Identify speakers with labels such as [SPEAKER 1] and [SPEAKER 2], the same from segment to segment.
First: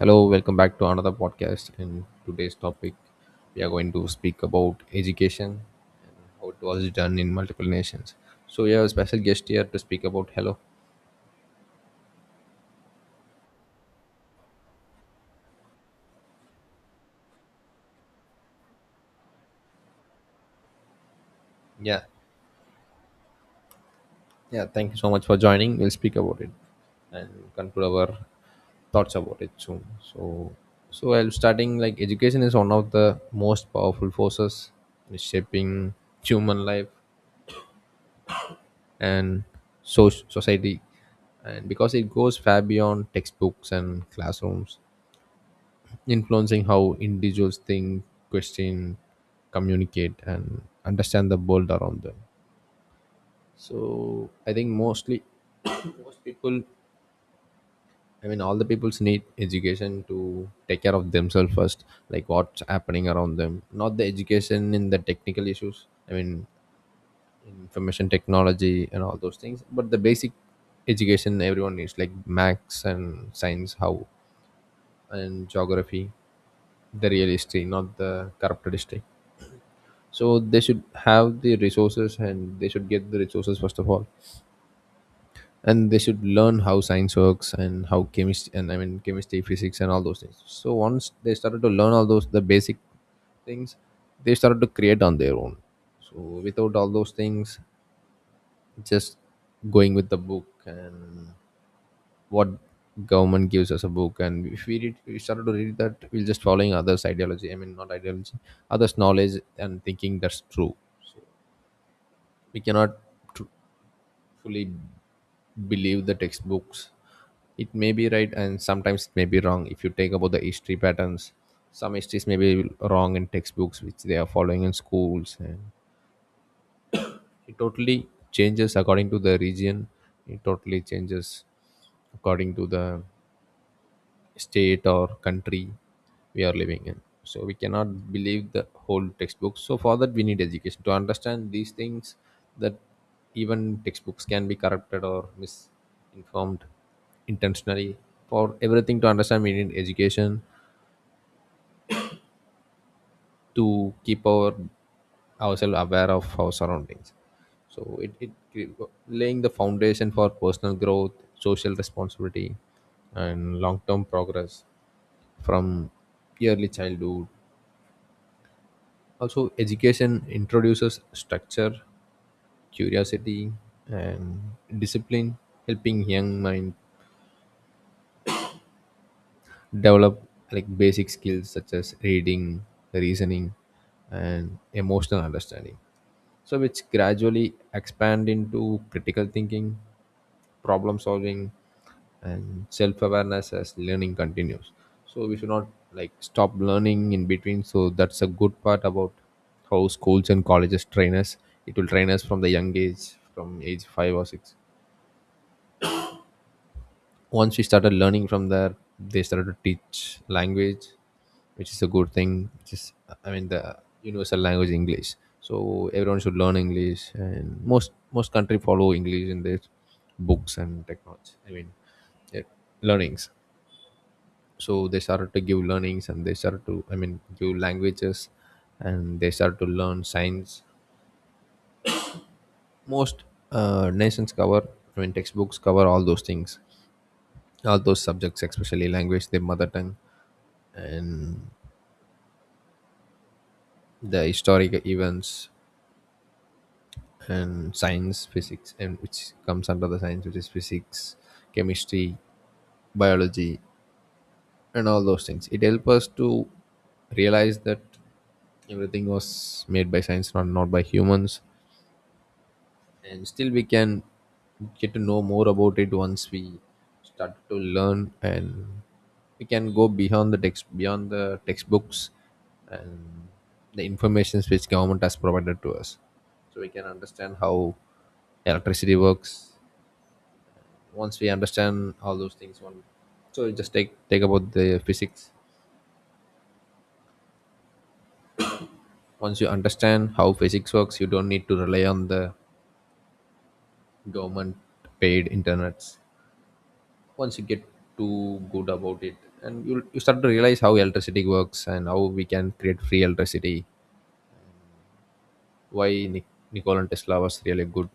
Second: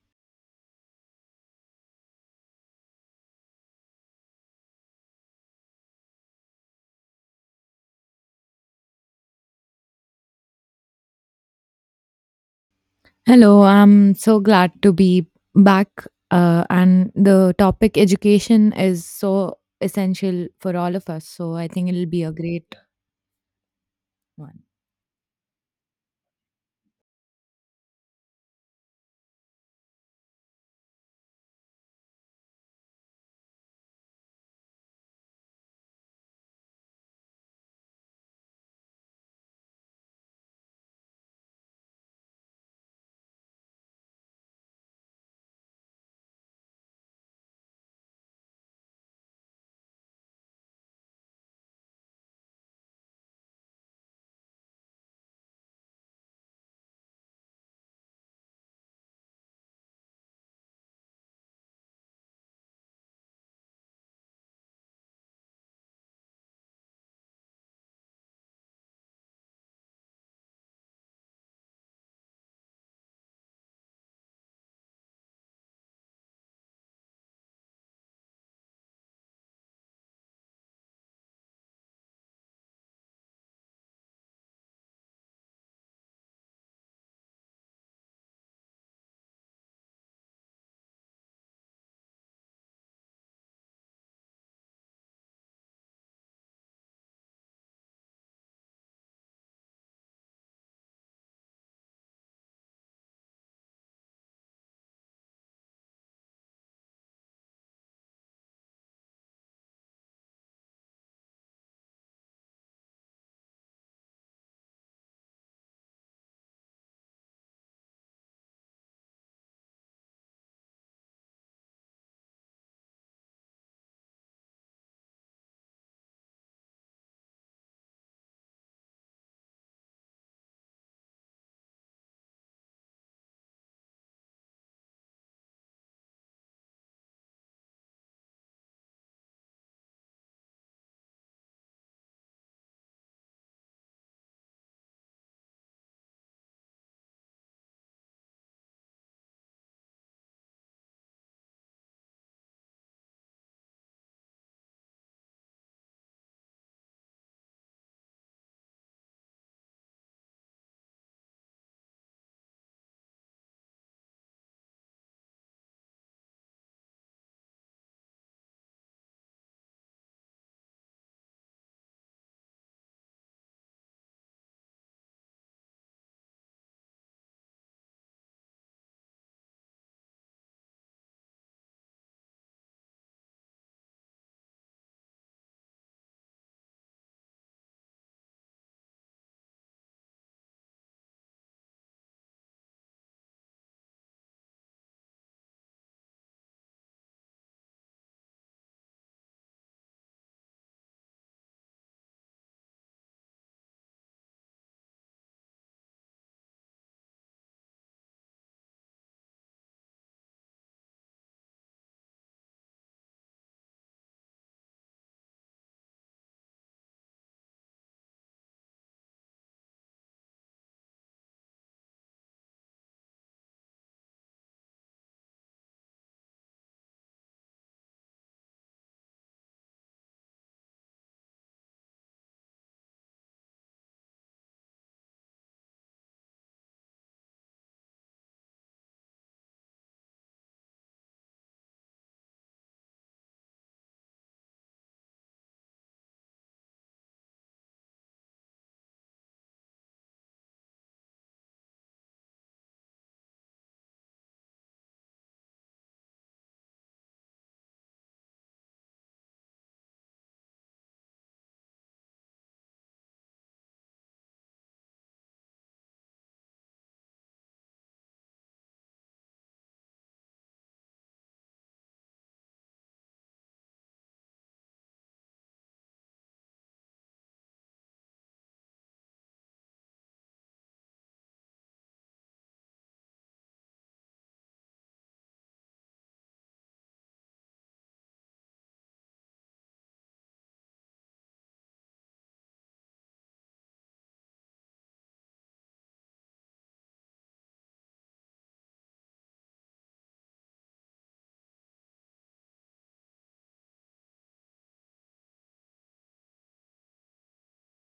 [SPEAKER 1] Hello, welcome back to another podcast. And today's topic, we are going to speak about education and how it was done in multiple nations. So, we have a special guest here to speak about. Hello.
[SPEAKER 2] Hello, I'm so glad to be back. And the topic education is so essential for all of us. So I think
[SPEAKER 1] Yeah.
[SPEAKER 2] it'll be a great one.
[SPEAKER 1] Yeah, thank you so much for joining. We'll speak about it and conclude our thoughts about it soon. So, so I'm starting like education is one of the most powerful forces in shaping human life and society, and because it goes far beyond textbooks and classrooms, influencing how individuals think, question, communicate, and understand the world around them. So I think mostly most people, I mean all the peoples need education to take care of themselves first, like what's happening around them, not the education in the technical issues, I mean information technology and all those things, but the basic education everyone needs, like max and science, how, and geography, the real history, not the corrupted history. So they should have the resources and they should get the resources first of all, and they should learn how science works and how chemistry, and I mean chemistry, physics, and all those things. So once they started to learn all those the basic things, they started to create on their own. So without all those things, just going with the book and what government gives us a book, and if we read, we started to read that, we'll just following others ideology, I mean not ideology, others knowledge and thinking that's true. We cannot tr- fully believe the textbooks. It may be right and sometimes it may be wrong. If you take about the history patterns, some histories may be wrong in textbooks which they are following in schools, and it totally changes according to the region. It totally changes according to the state or country we are living in. So we cannot believe the whole textbook, so for that we need education to understand these things, that even textbooks can be corrupted or misinformed intentionally. For everything to understand, we need education to keep our ourselves aware of our surroundings. So laying the foundation for personal growth, social responsibility, and long-term progress. From early childhood, also education introduces structure, curiosity, and discipline, helping young mind develop like basic skills such as reading, reasoning, and emotional understanding. So, which gradually expand into critical thinking, problem solving, and self awareness as learning continues. So, we should not like stop learning in between. So, that's a good part about how schools and colleges train us. It will train us from the young age, from age five or six. Once we started learning from there, they started to teach language, which is a good thing, which is I mean the universal language english. So everyone should learn english, and most country follow english in their books and technology, I mean their learnings. So they started to give learnings and they started to I mean give languages, and they started to learn science. Most nations cover, I mean textbooks cover all those things, all those subjects, especially language, their mother tongue, and the historical events, and science, physics, and which comes under the science, which is physics, chemistry, biology, and all those things. It helps us to realize that everything was made by science, not by humans. And still we can get to know more about it once we start to learn, and we can go beyond the text, beyond the textbooks and the informations which government has provided to us. So we can understand how electricity works. Once we understand all those things, one, so you just take about the physics. Once you understand how physics works, you don't need to rely on the government paid internets. Once you get too good about it and you start to realize how electricity works and how we can create free electricity. Why nikola tesla was really a good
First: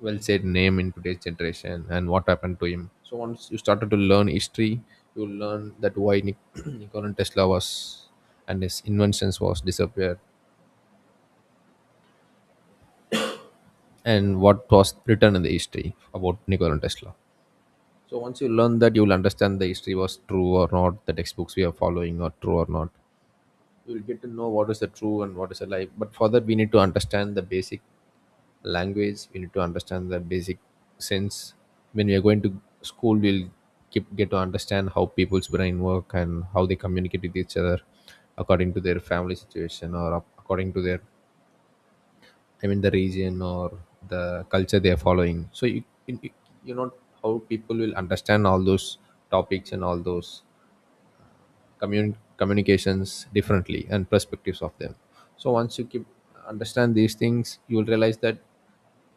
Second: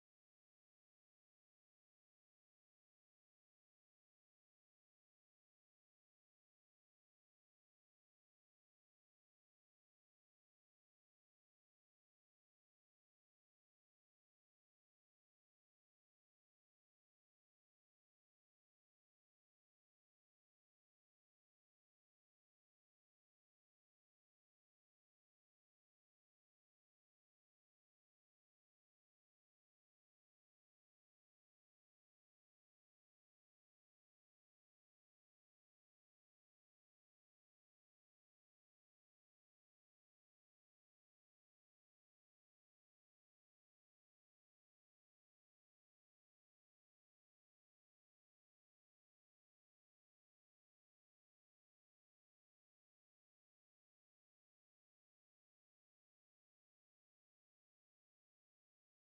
[SPEAKER 1] well said name in today's generation and what happened to him. So once you started to learn history, you learn that why nikola tesla was and his inventions was disappeared, and what was written in the history about nikola tesla. So once you learn that, you will understand the history was true or not, the textbooks we are following are true or not. We'll get to know what is the true and what is a lie. But for that, we need to understand the basic language. We need to understand the basic sense. When we are going to school, we'll keep, get to understand how people's brain work and how they communicate with each other according to their family situation or according to their, I mean, the region or the culture they are following. So you know how people will understand all those topics and all those communications differently, and perspectives of them. So once you keep understand these things, you will realize that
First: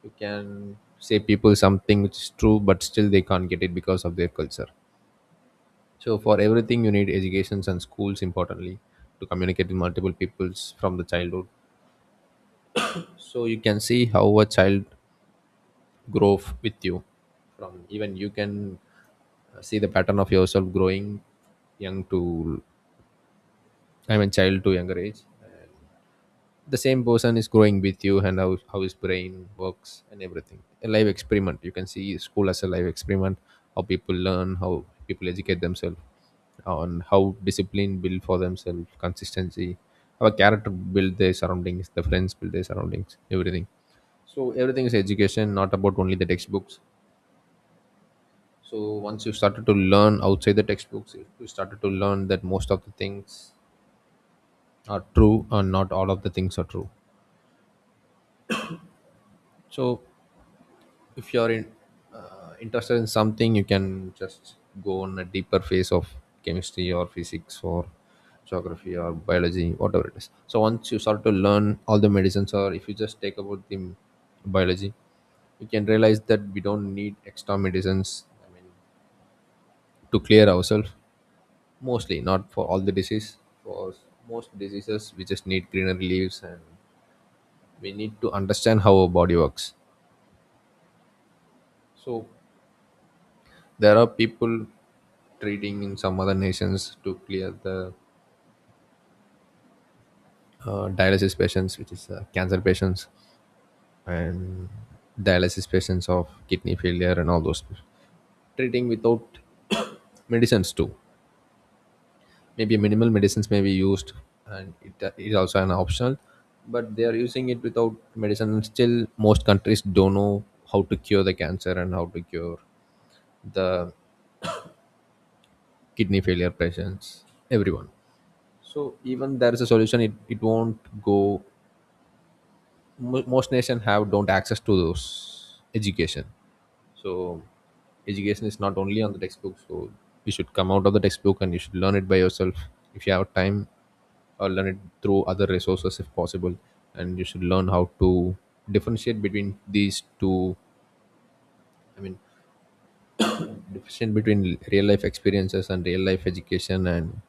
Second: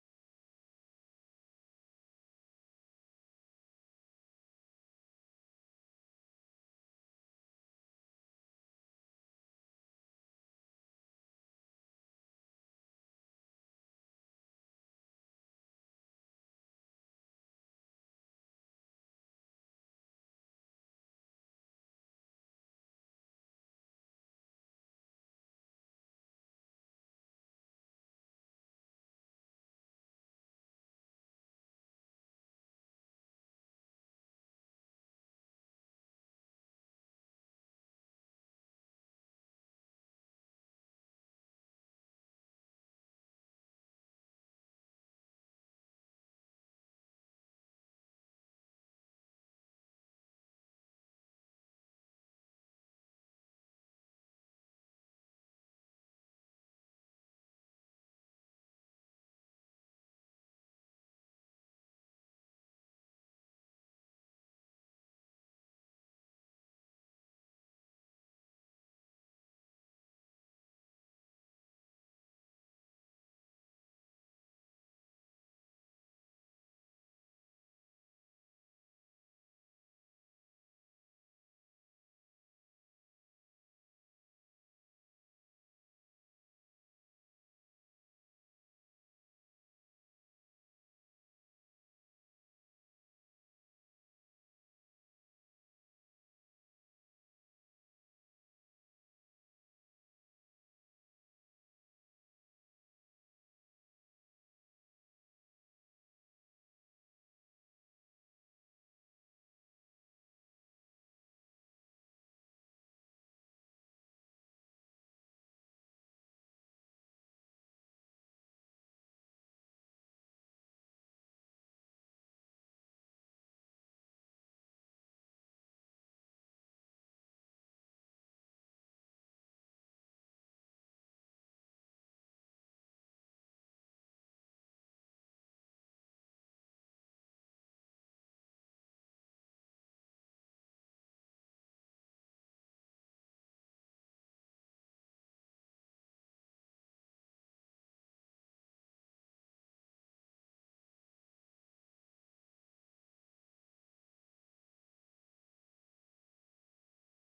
[SPEAKER 1] you can say people something which is true, but still they can't get it because of their culture. So for everything you need educations and schools importantly, to communicate with multiple peoples from the childhood. So you can see how a child grows with you. From even you can see the pattern of yourself growing young to I mean child to younger age, the same person is growing with you, and how his brain works, and everything a live experiment. You can see school as a live experiment, how people learn, how people educate themselves on, how discipline build for themselves, consistency, how a character build their surroundings, the friends build their surroundings, everything. So everything is education, not about only the textbooks. So once you started to learn outside the textbooks, you started to learn that most of the things are true, and not all of the things are true. So if you're interested in something, you can just go on a deeper phase of chemistry or physics or geography or biology, whatever it is. So once you start to learn all the medicines, or if you just take about the biology, you can realize that we don't need extra medicines, I mean to clear ourselves, mostly not for all the disease. For most diseases we just need greenery leaves, and we need to understand how our body works. So there are people treating in some other nations to clear the dialysis patients, which is cancer patients, and dialysis patients of kidney failure and all those. Treating without medicines too. Maybe minimal medicines may be used, and it is also an optional. But they are using it without medicine, and still most countries don't know how to cure the cancer and how to cure the kidney failure patients. Everyone. So even there is a solution, it won't go. Most nation have don't access to those education. So education is not only on the textbook. So you should come out of the textbook and you should learn it by yourself. If you have time, or learn it through other resources if possible. And you should learn how to differentiate between these two. I mean, differentiate between real life experiences and real life education and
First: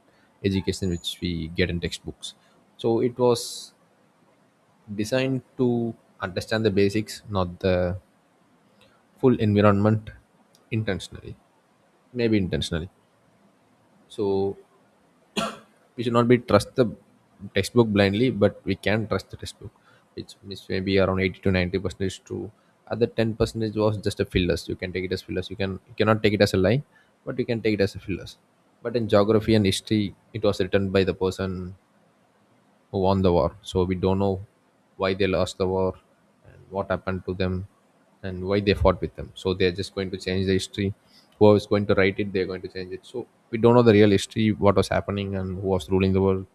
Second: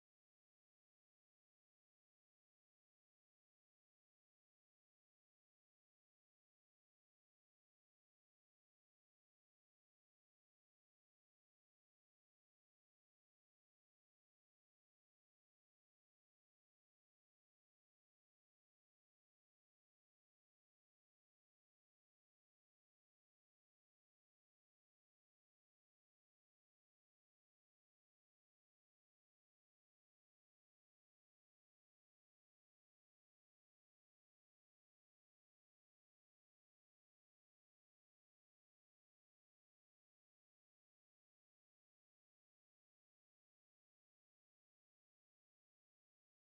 [SPEAKER 1] education which we get in textbooks. So it was designed to understand the basics, not the full environment, intentionally, maybe intentionally. So we should not be trust the textbook blindly, but we can trust the textbook which is maybe around 80 to 90 percentage true. Other 10 percentage was just a fillers. You can take it as fillers. You can you cannot take it as a lie, but you can take it as a fillers. But in geography and history, it was written by the person who won the war. So we don't know why they lost the war and what happened to them and why they fought with them. So they're just going to change the history. Whoever's going to write it, they're going to change it. So we don't know the real history, what was happening and who was ruling the world.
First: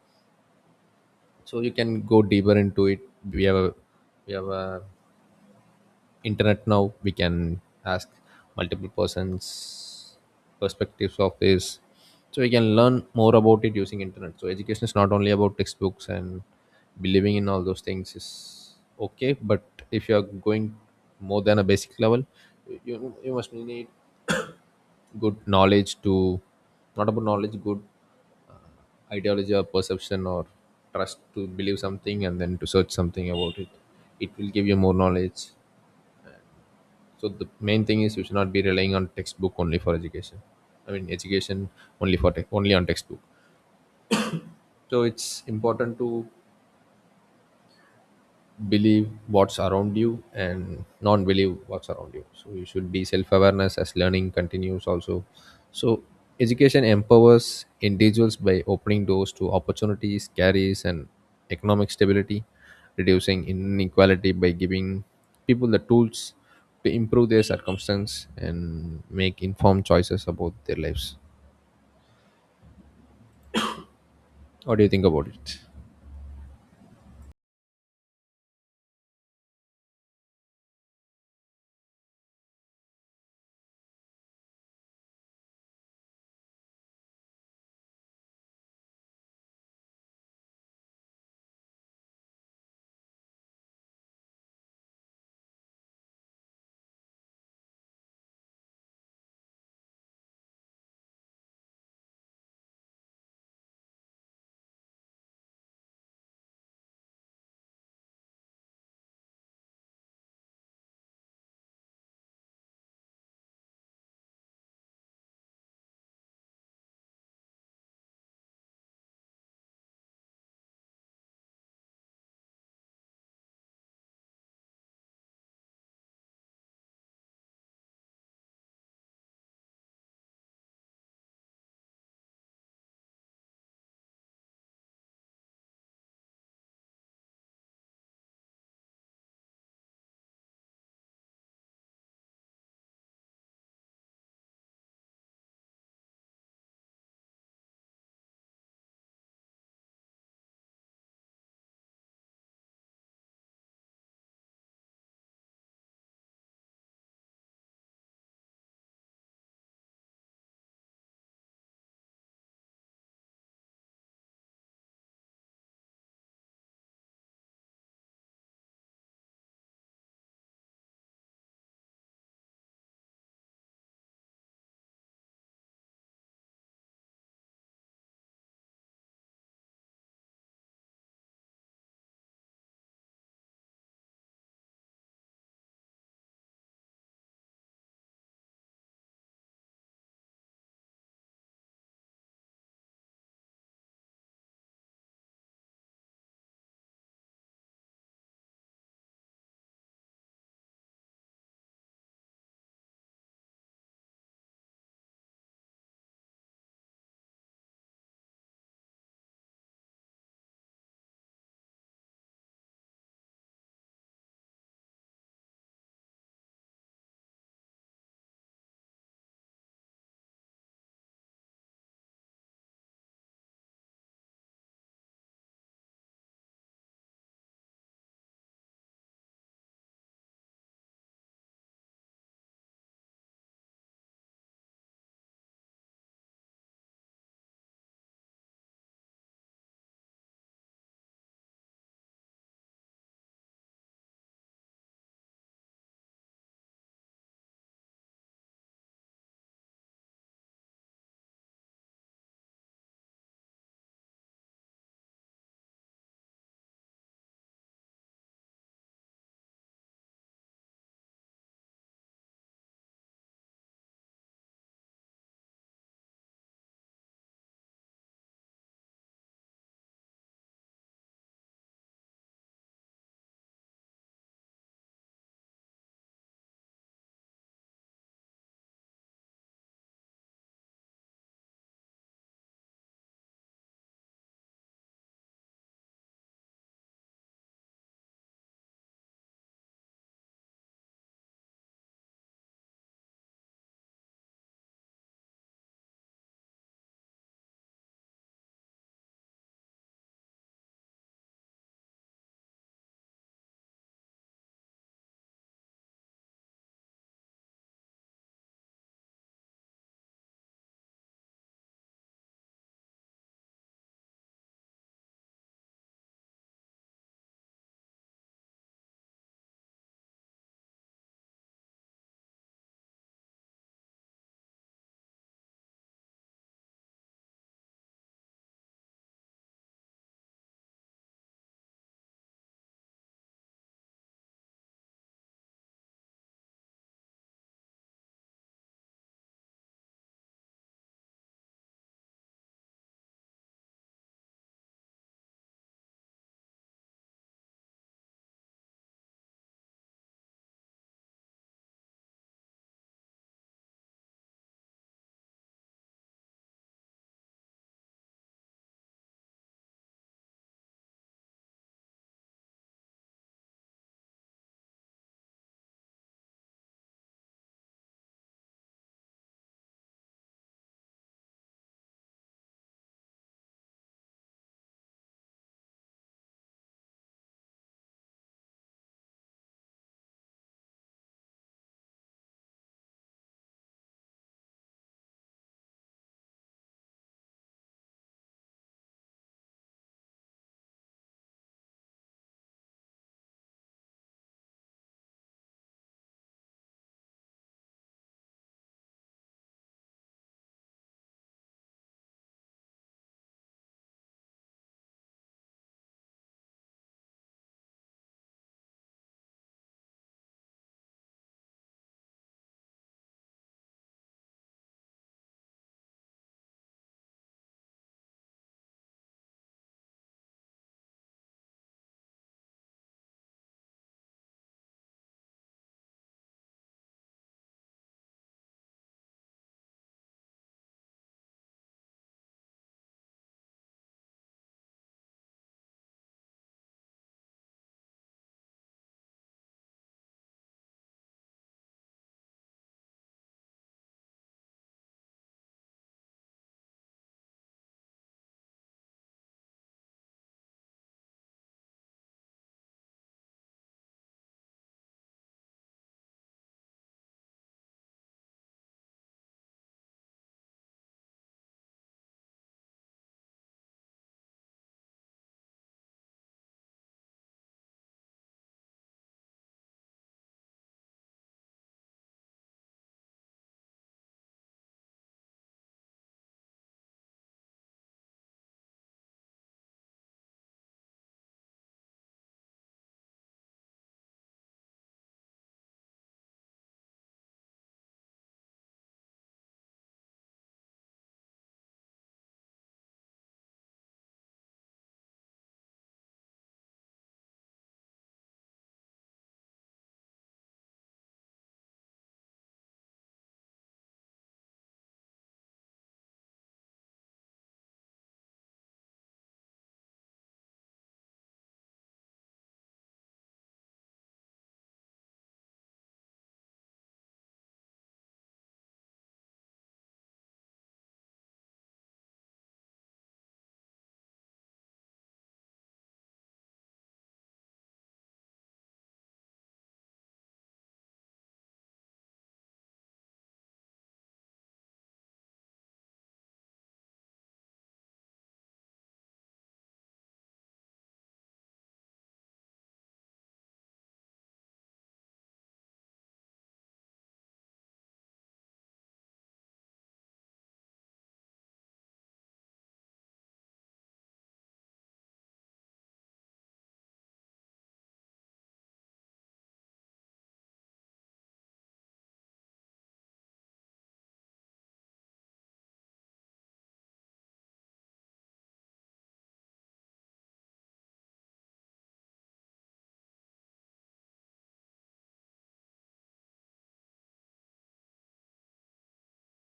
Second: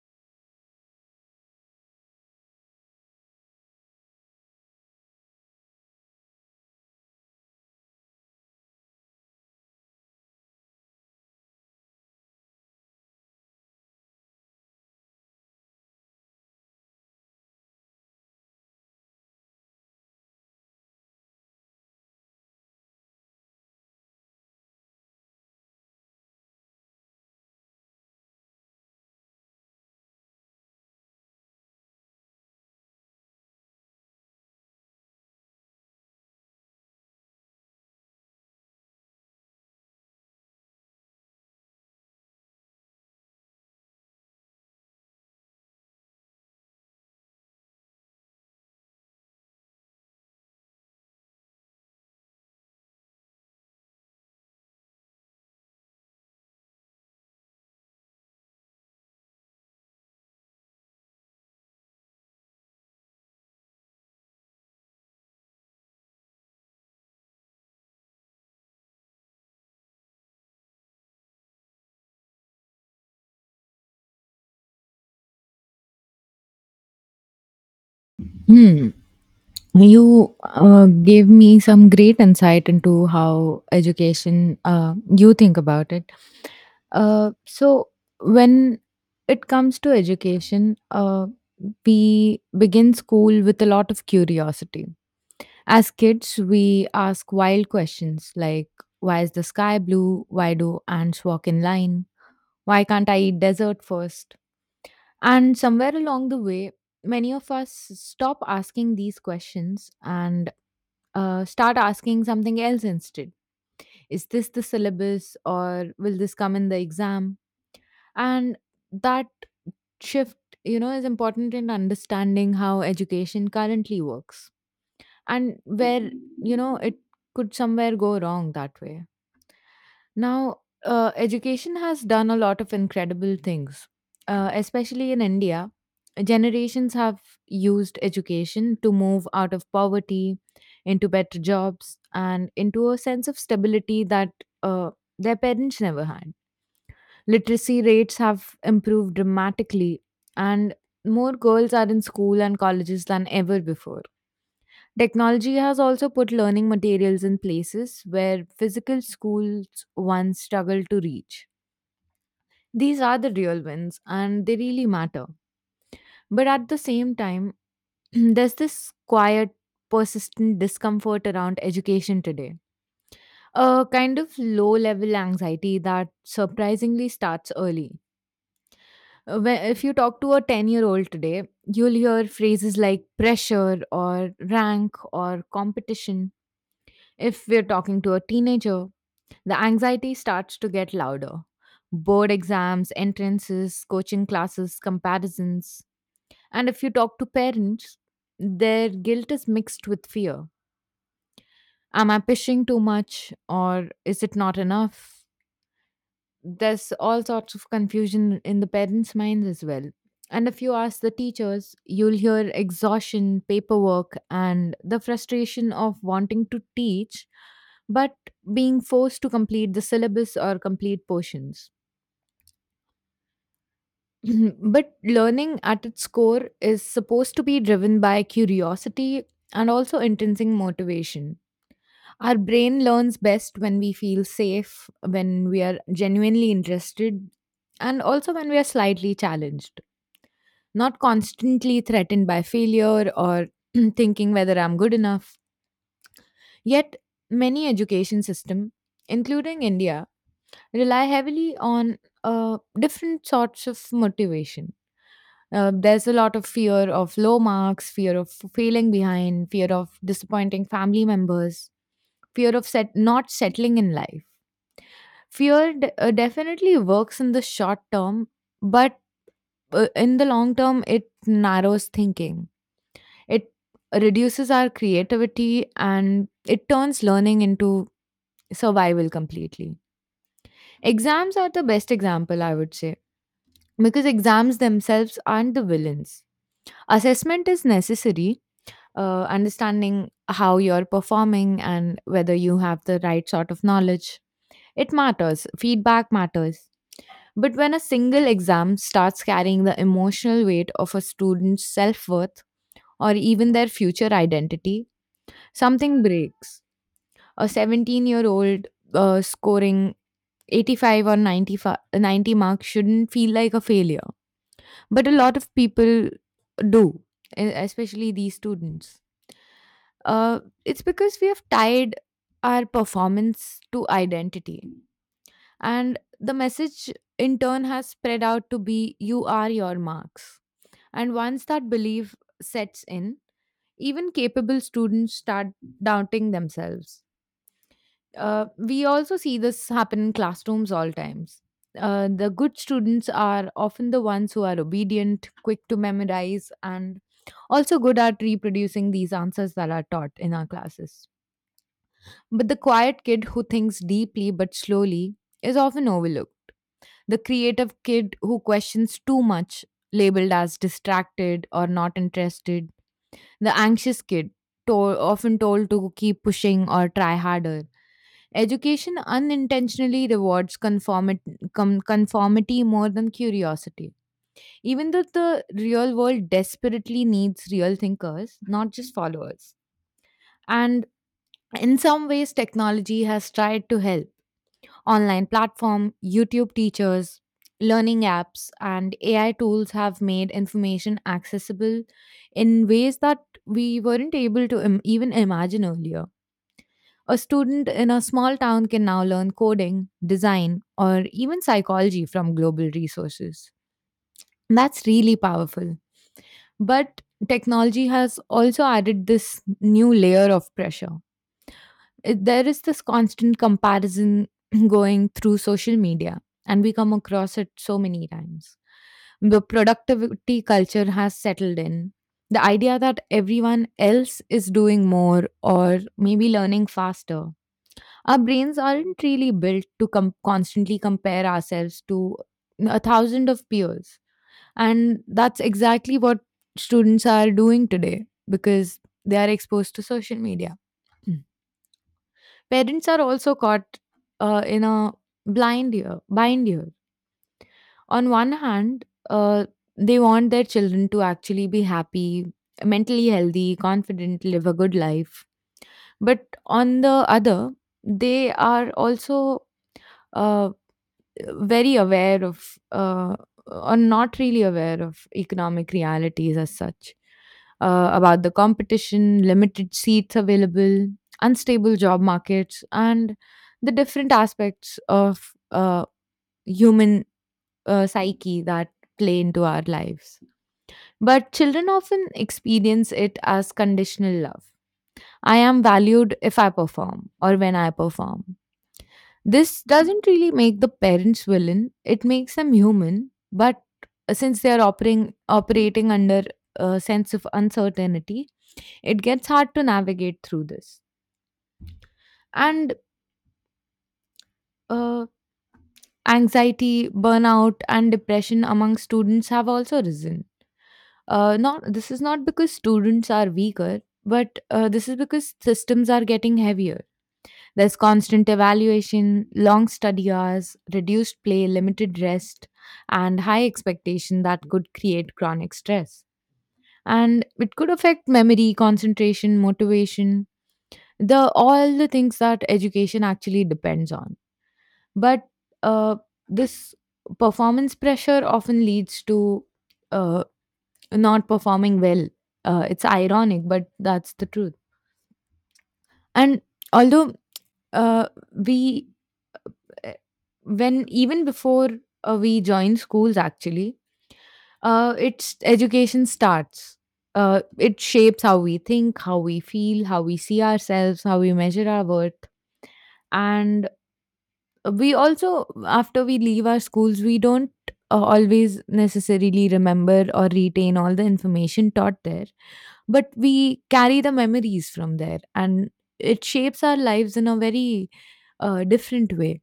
[SPEAKER 1] So you can go deeper into it. We have a we have a internet now. We can ask multiple persons perspectives of this. So we can learn more about it using internet. So education is not only about textbooks, and believing in all those things is okay. But if you are going more than a basic level, you must need good knowledge to, not about knowledge, good ideology or perception or trust to believe something and then to search something about it. It will give you more knowledge. So the main thing is we should not be relying on textbook only for education. I mean education, only for tech, only on textbook. So it's important to believe what's around you and not believe what's around you, so you should be self-awareness as learning continues also. So education empowers individuals by opening doors to opportunities, careers, and economic stability, reducing inequality by giving people the tools to improve their circumstance and make informed choices about their lives. What do you think about it?
[SPEAKER 2] Hmm. You gave me some great insight into how education, you think about it. So when it comes to education, we begin school with a lot of curiosity. As kids, we ask wild questions like, why is the sky blue? Why do ants walk in line? Why can't I eat dessert first? And somewhere along the way, many of us stop asking these questions and start asking something else instead. Is this the syllabus or will this come in the exam? And that shift, you know, is important in understanding how education currently works, and where, you know, it could somewhere go wrong that way. Now, education has done a lot of incredible things, especially in india. Generations have used education to move out of poverty, into better jobs and into a sense of stability that uh, their parents never had. Literacy rates have improved dramatically, and more girls are in school and colleges than ever before. Technology has also put learning materials in places where physical schools once struggled to reach. These are the real wins and they really matter. But at the same time, there's this quiet, persistent discomfort around education today. A kind of low level anxiety that surprisingly starts early. If you talk to a 10-year-old today, you'll hear phrases like pressure or rank or competition. If we're talking to a teenager, the anxiety starts to get louder. Board exams, entrances, coaching classes, comparisons. And if you talk to parents, their guilt is mixed with fear. Am I pushing too much or is it not enough? There's all sorts of confusion in the parents' minds as well. And if you ask the teachers, you'll hear exhaustion, paperwork, and the frustration of wanting to teach, but being forced to complete the syllabus or complete portions. Mhm. But learning at its core is supposed to be driven by curiosity and also intrinsic motivation. Our brain learns best when we feel safe, when we are genuinely interested, and also when we are slightly challenged, not constantly threatened by failure or thinking whether I'm good enough. Yet, many education systems, including India, rely heavily on different sorts of motivation. There's a lot of fear of low marks, fear of failing behind, fear of disappointing family members, not settling in life. Fear definitely works in the short term, but in the long term, it narrows thinking. It reduces our creativity and it turns learning into survival completely. Exams are the best example, I would say, because exams themselves aren't the villains. Assessment is necessary, understanding how you're performing and whether you have the right sort of knowledge. It matters, feedback matters. But when a single exam starts carrying the emotional weight of a student's self worth or even their future identity, something breaks. A 17-year-old scoring 85 or 95, 90 marks shouldn't feel like a failure. But a lot of people do, especially these students. It's because we have tied our performance to identity. And the message in turn has spread out to be, you are your marks. And once that belief sets in, even capable students start doubting themselves. We also see this happen in classrooms all times. The good students are often the ones who are obedient, quick to memorize, and also good at reproducing these answers that are taught in our classes. But the quiet kid who thinks deeply but slowly is often overlooked. The creative kid who questions too much, labeled as distracted or not interested. The anxious kid, often told to keep pushing or try harder. Education unintentionally rewards conformity more than curiosity. Even though the real world desperately needs real thinkers, not just followers. And in some ways, technology has tried to help. Online platform, YouTube teachers, learning apps, and AI tools have made information accessible in ways that we weren't able to even imagine earlier. A student in a small town can now learn coding, design, or even psychology from global resources. That's really powerful. But technology has also added this new layer of pressure. There is this constant comparison going through social media, and we come across it so many times. The productivity culture has settled in, the idea that everyone else is doing more or maybe learning faster. Our brains aren't really built to constantly compare ourselves to a thousand of peers, and that's exactly what students are doing today, because they are exposed to social media. Parents are also caught in a bind year. On one hand, they want their children to actually be happy, mentally healthy, confident, live a good life. But on the other, they are also, uh, very aware of, or not really aware of economic realities as such, about the competition, limited seats available, unstable job markets, and the different aspects of human psyche that play into our lives. But children often experience it as conditional love. I am valued if I perform or when I perform. This doesn't really make the parents villain, it makes them human, but since they are operating under a sense of uncertainty, it gets hard to navigate through this. And uh, anxiety, burnout, and depression among students have also risen. Not This is not because students are weaker, but this is because systems are getting heavier. There's constant evaluation, long study hours, reduced play, limited rest, and high expectation that could create chronic stress. And it could affect memory, concentration, motivation, the all the things that education actually depends on. But uh, this performance pressure often leads to uh, not performing well. It's ironic, but that's the truth. And although, uh, we eh, when even before we join schools, actually it's education starts. It shapes how we think, how we feel, how we see ourselves, how we measure our worth. And we also, after we leave our schools, we don't always necessarily remember or retain all the information taught there, but we carry the memories from there, and it shapes our lives in a very different way.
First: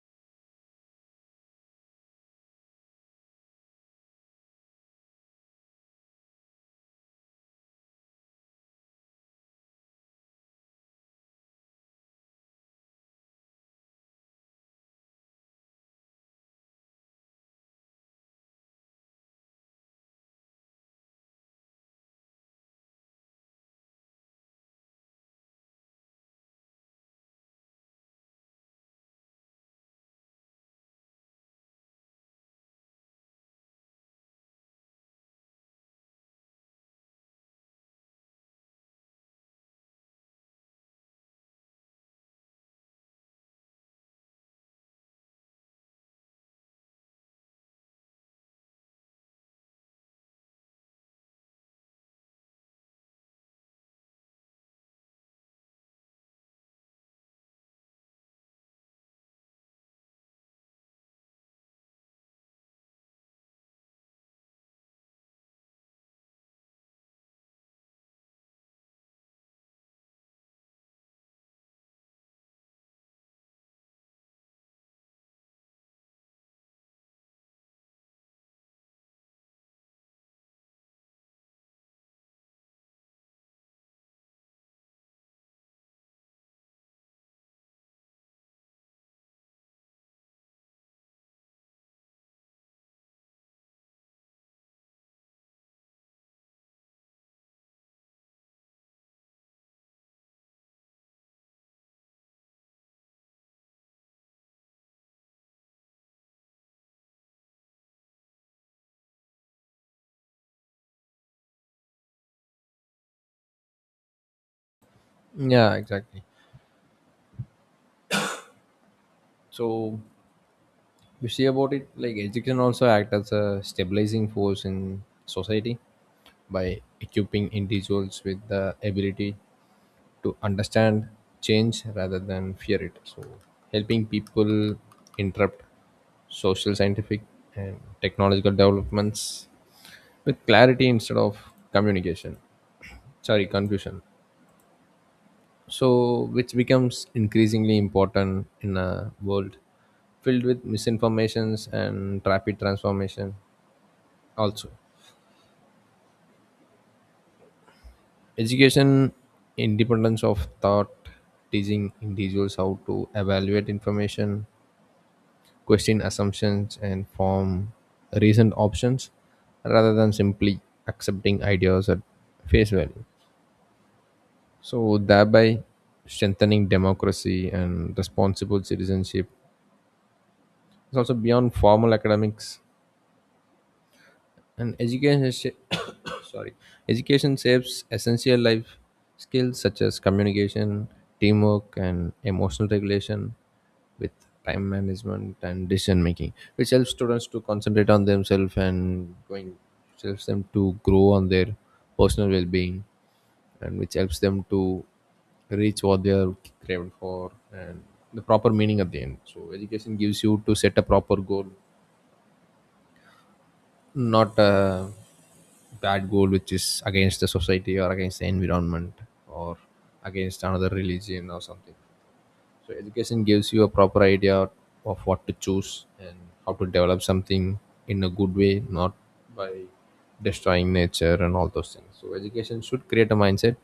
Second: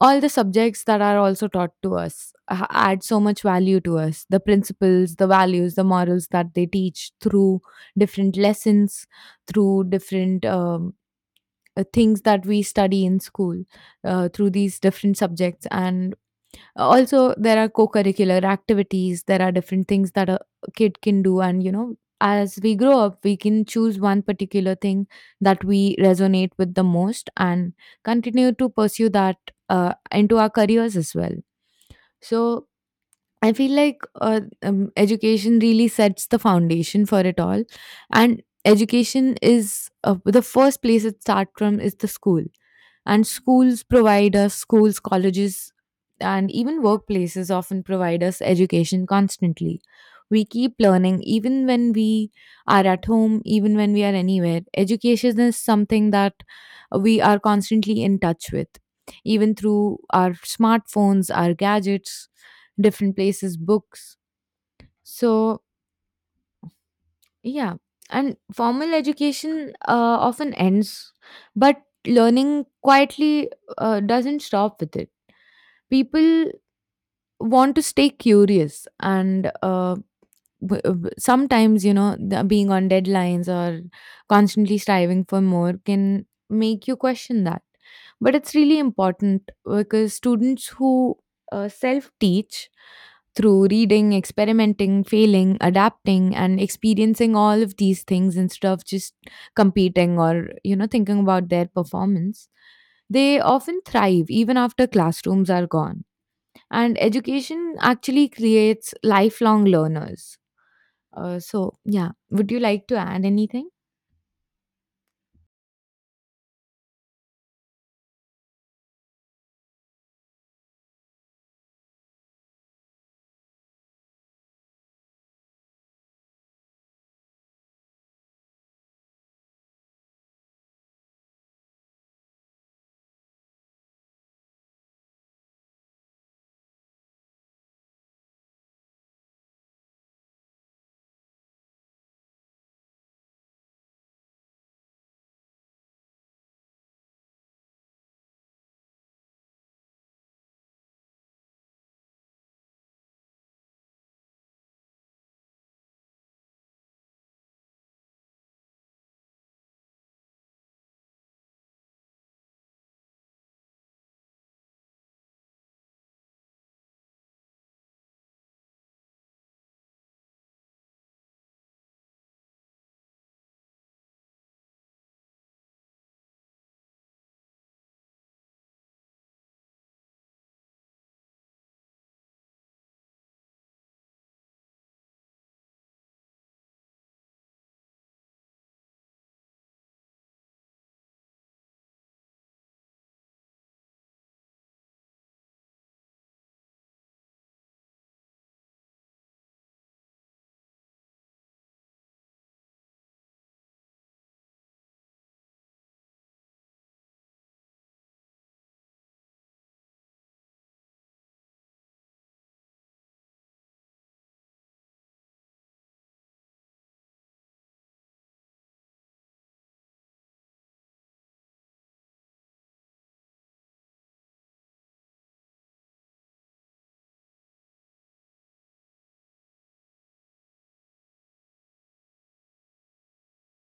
[SPEAKER 2] All the subjects that are also taught to us add so much value to us, the principles, the values, the morals that they teach through different lessons, through different things that we study in school, through these different subjects. And also there are co-curricular activities, there are different things that a kid can do, and you know, as we grow up we can choose one particular thing that we resonate with the most and continue to pursue that into our careers as well. So I feel like, education really sets the foundation for it all. And education is, the first place it starts from is the school. And schools provide us, schools, colleges, and even workplaces often provide us education constantly. We keep learning even when we are at home, even when we are anywhere. Education is something that we are constantly in touch with, even through our smartphones, our gadgets, different places, books. So, yeah. And formal education often ends, but learning quietly, doesn't stop with it. People want to stay curious, and sometimes, you know, being on deadlines or constantly striving for more can make you question that, but it's really important because students who self teach through reading, experimenting, failing, adapting and experiencing all of these things, instead of just competing or, you know, thinking about their performance, they often thrive even after classrooms are gone, and education actually creates lifelong learners. So, yeah, would you like to add anything?
[SPEAKER 1] Yeah, exactly. So you see about it, like education also act as a stabilizing force in society by equipping individuals with the ability to understand change rather than fear it. So helping people interrupt social, scientific, and technological developments with clarity instead of communication, sorry, confusion. So which becomes increasingly important in a world filled with misinformations and rapid transformation. Also, education independence of thought, teaching individuals how to evaluate information, question assumptions, and form recent options rather than simply accepting ideas at face value, so thereby strengthening democracy and responsible citizenship is also beyond formal academics. And education sh- sorry education shapes essential life skills such as communication, teamwork, and emotional regulation with time management and decision making, which helps students to concentrate on themselves and going, helps them to grow on their personal well-being, and which helps them to reach what they are craving for and the proper meaning at the end. So education gives you to set a proper goal, not a bad goal which is against the society or against the environment, or against another religion or something. So education gives you a proper idea of what to choose and how to develop something in a good way, not by destroying nature and all those things. So education should create a mindset,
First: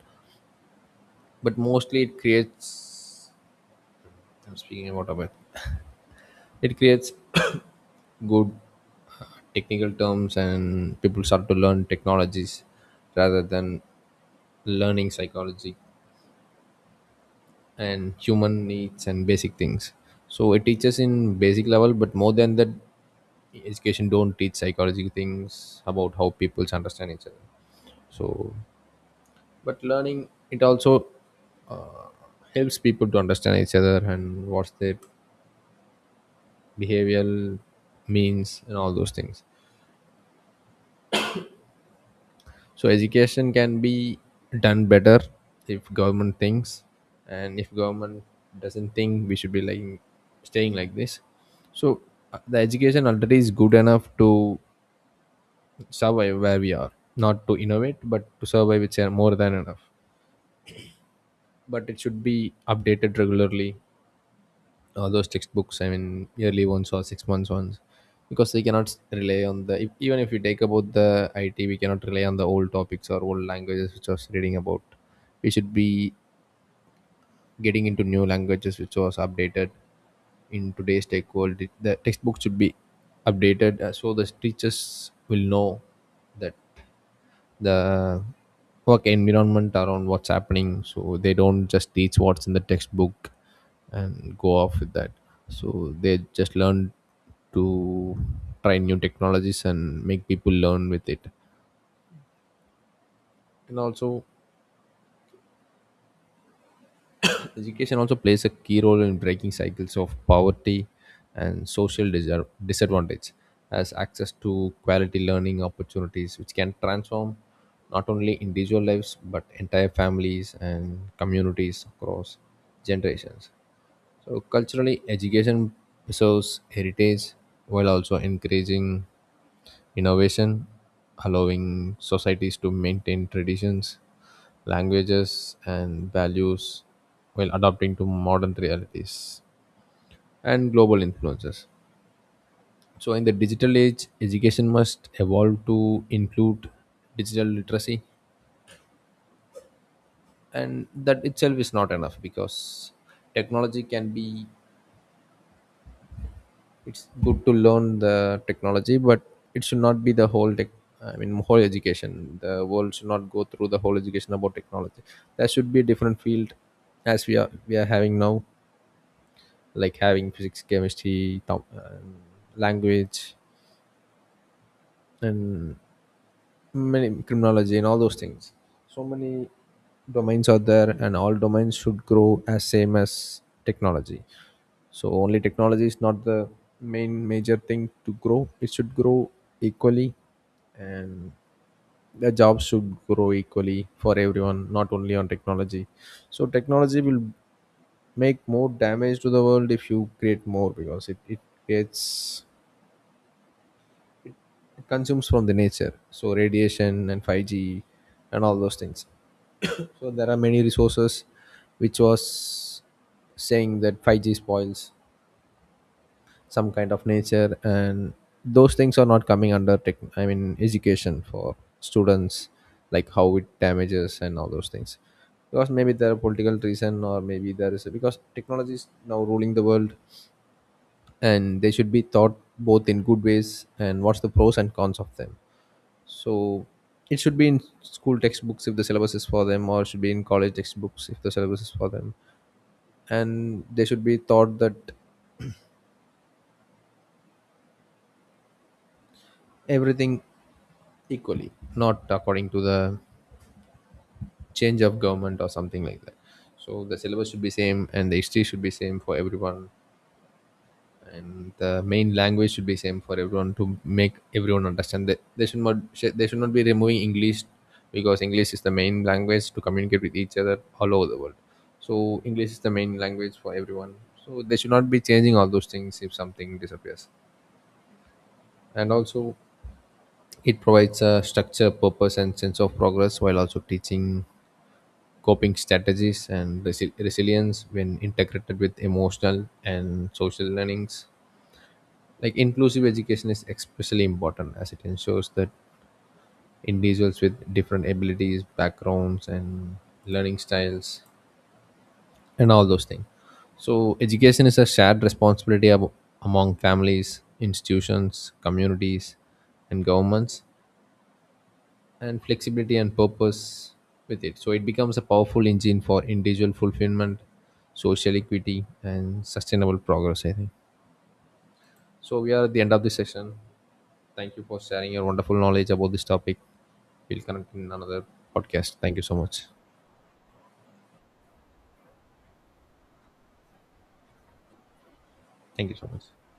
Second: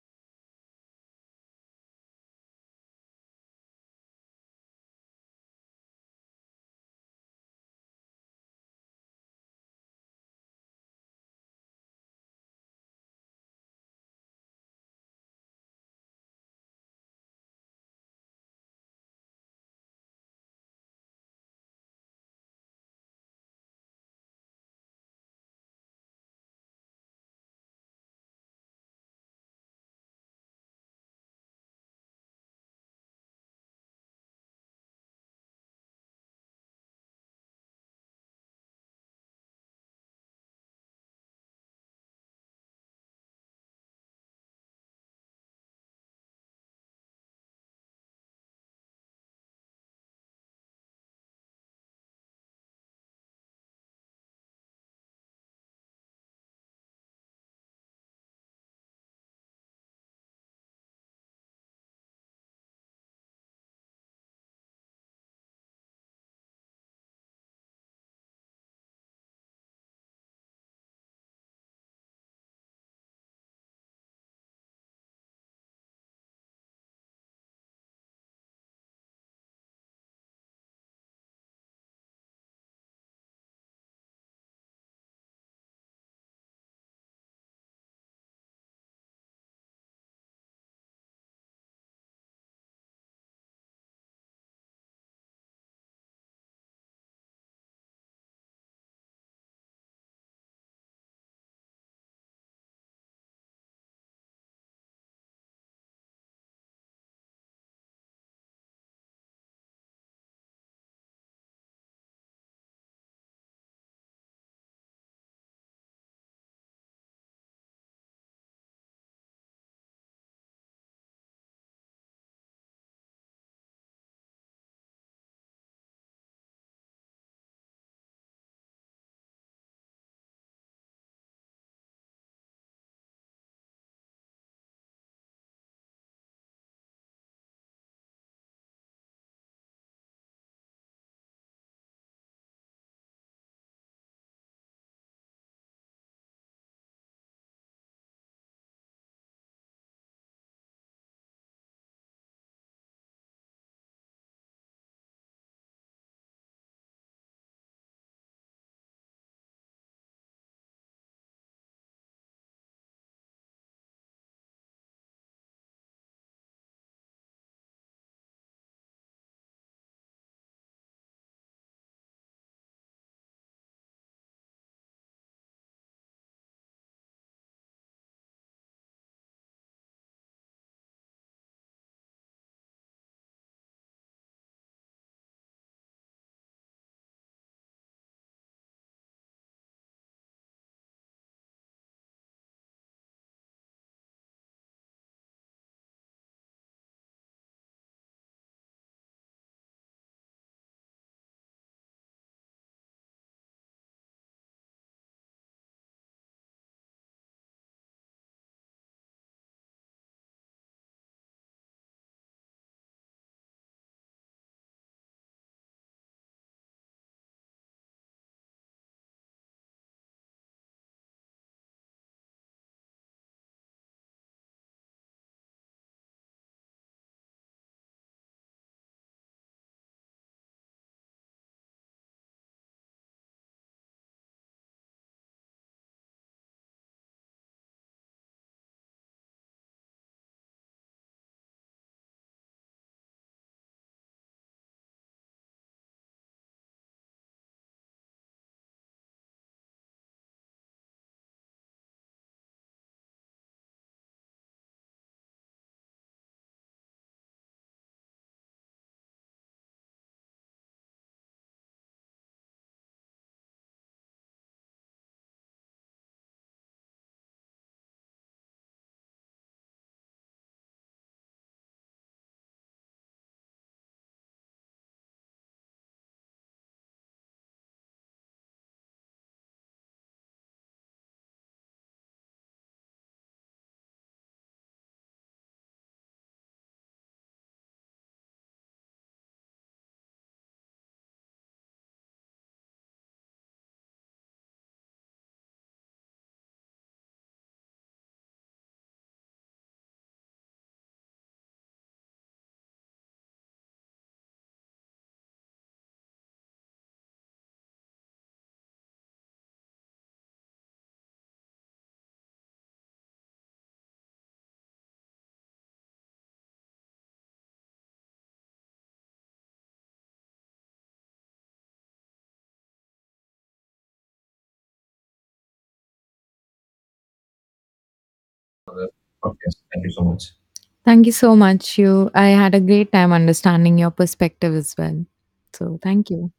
[SPEAKER 1] but mostly it creates, I'm speaking about a bit. It creates good technical terms, and people start to learn technologies rather than learning psychology and human needs and basic things. So it teaches in basic level, but more than that, education don't teach psychology things about how people understand each other. So but learning it also helps people to understand each other and what's their behavioral means and all those things. So education can be done better if government thinks, and if government doesn't think, we should be like staying like this. So the education already is good enough to survive where we are, not to innovate, but to survive, it's more than enough, but it should be updated regularly. Those textbooks, I mean yearly ones or six months ones, because they cannot rely on the if, even if we take about the it, we cannot rely on the old topics or old languages which was reading about. We should be getting into new languages which was updated. In today's tech world the textbook should be updated, so the teachers will know that the work environment around what's happening, so they don't just teach what's in the textbook and go off with that. So they just learn to try new technologies and make people learn with it. And also, education also plays a key role in breaking cycles of poverty and disadvantage, as access to quality learning opportunities, which can transform not only individual lives but entire families and communities across generations. So, culturally, education preserves heritage while also encouraging innovation, allowing societies to maintain traditions, languages, and values while adapting to modern realities and global influences. So, in the digital age, education must evolve to include digital literacy, and that itself is not enough because technology can be, it's good to learn the technology, but it should not be the whole tech. I mean, whole education. The world should not go through the whole education about technology. There should be a different field, as we are having now, like having physics, chemistry, language, and many criminology and all those things. So many domains are there, and all domains should grow as same as technology. So only technology is not the main major thing to grow. It should grow equally, and the jobs should grow equally for everyone, not only on technology. So technology will make more damage to the world if you create more, because it gets, it consumes from the nature, so radiation and 5G and all those things. So there are many resources which was saying that 5G spoils some kind of nature, and those things are not coming under tech, I mean education for students, like how it damages and all those things, because maybe there are political reason or maybe because technology is now ruling the world, and they should be thought both in good ways and what's the pros and cons of them. So it should be in school textbooks if the syllabus is for them, or it should be in college textbooks if the syllabus is for them. And they should be taught that everything equally, not according to the change of government or something like that. So the syllabus should be same and the history should be same for everyone, and the main language should be same for everyone to make everyone understand that they should not be removing english, because english is the main language to communicate with each other all over the world. So english is the main language for everyone. So they should not be changing all those things if something disappears. And also, it provides a structure, purpose, and sense of progress, while also teaching coping strategies and resilience when integrated with emotional and social learnings. Like inclusive education is especially important as it ensures that individuals with different abilities, backgrounds, and learning styles and all those things. So education is a shared responsibility among families, institutions, communities, and governments, and flexibility and purpose with it, so it becomes a powerful engine for individual fulfillment, social equity, and sustainable progress, I think. So we are at the end of this session. Thank you for sharing your wonderful knowledge about this topic. We'll connect in another podcast. Thank you so much.
[SPEAKER 2] Thank you so much. You, I had a great time understanding your perspective as well.
[SPEAKER 1] Thank you
[SPEAKER 2] So,
[SPEAKER 1] so much.
[SPEAKER 2] thank you.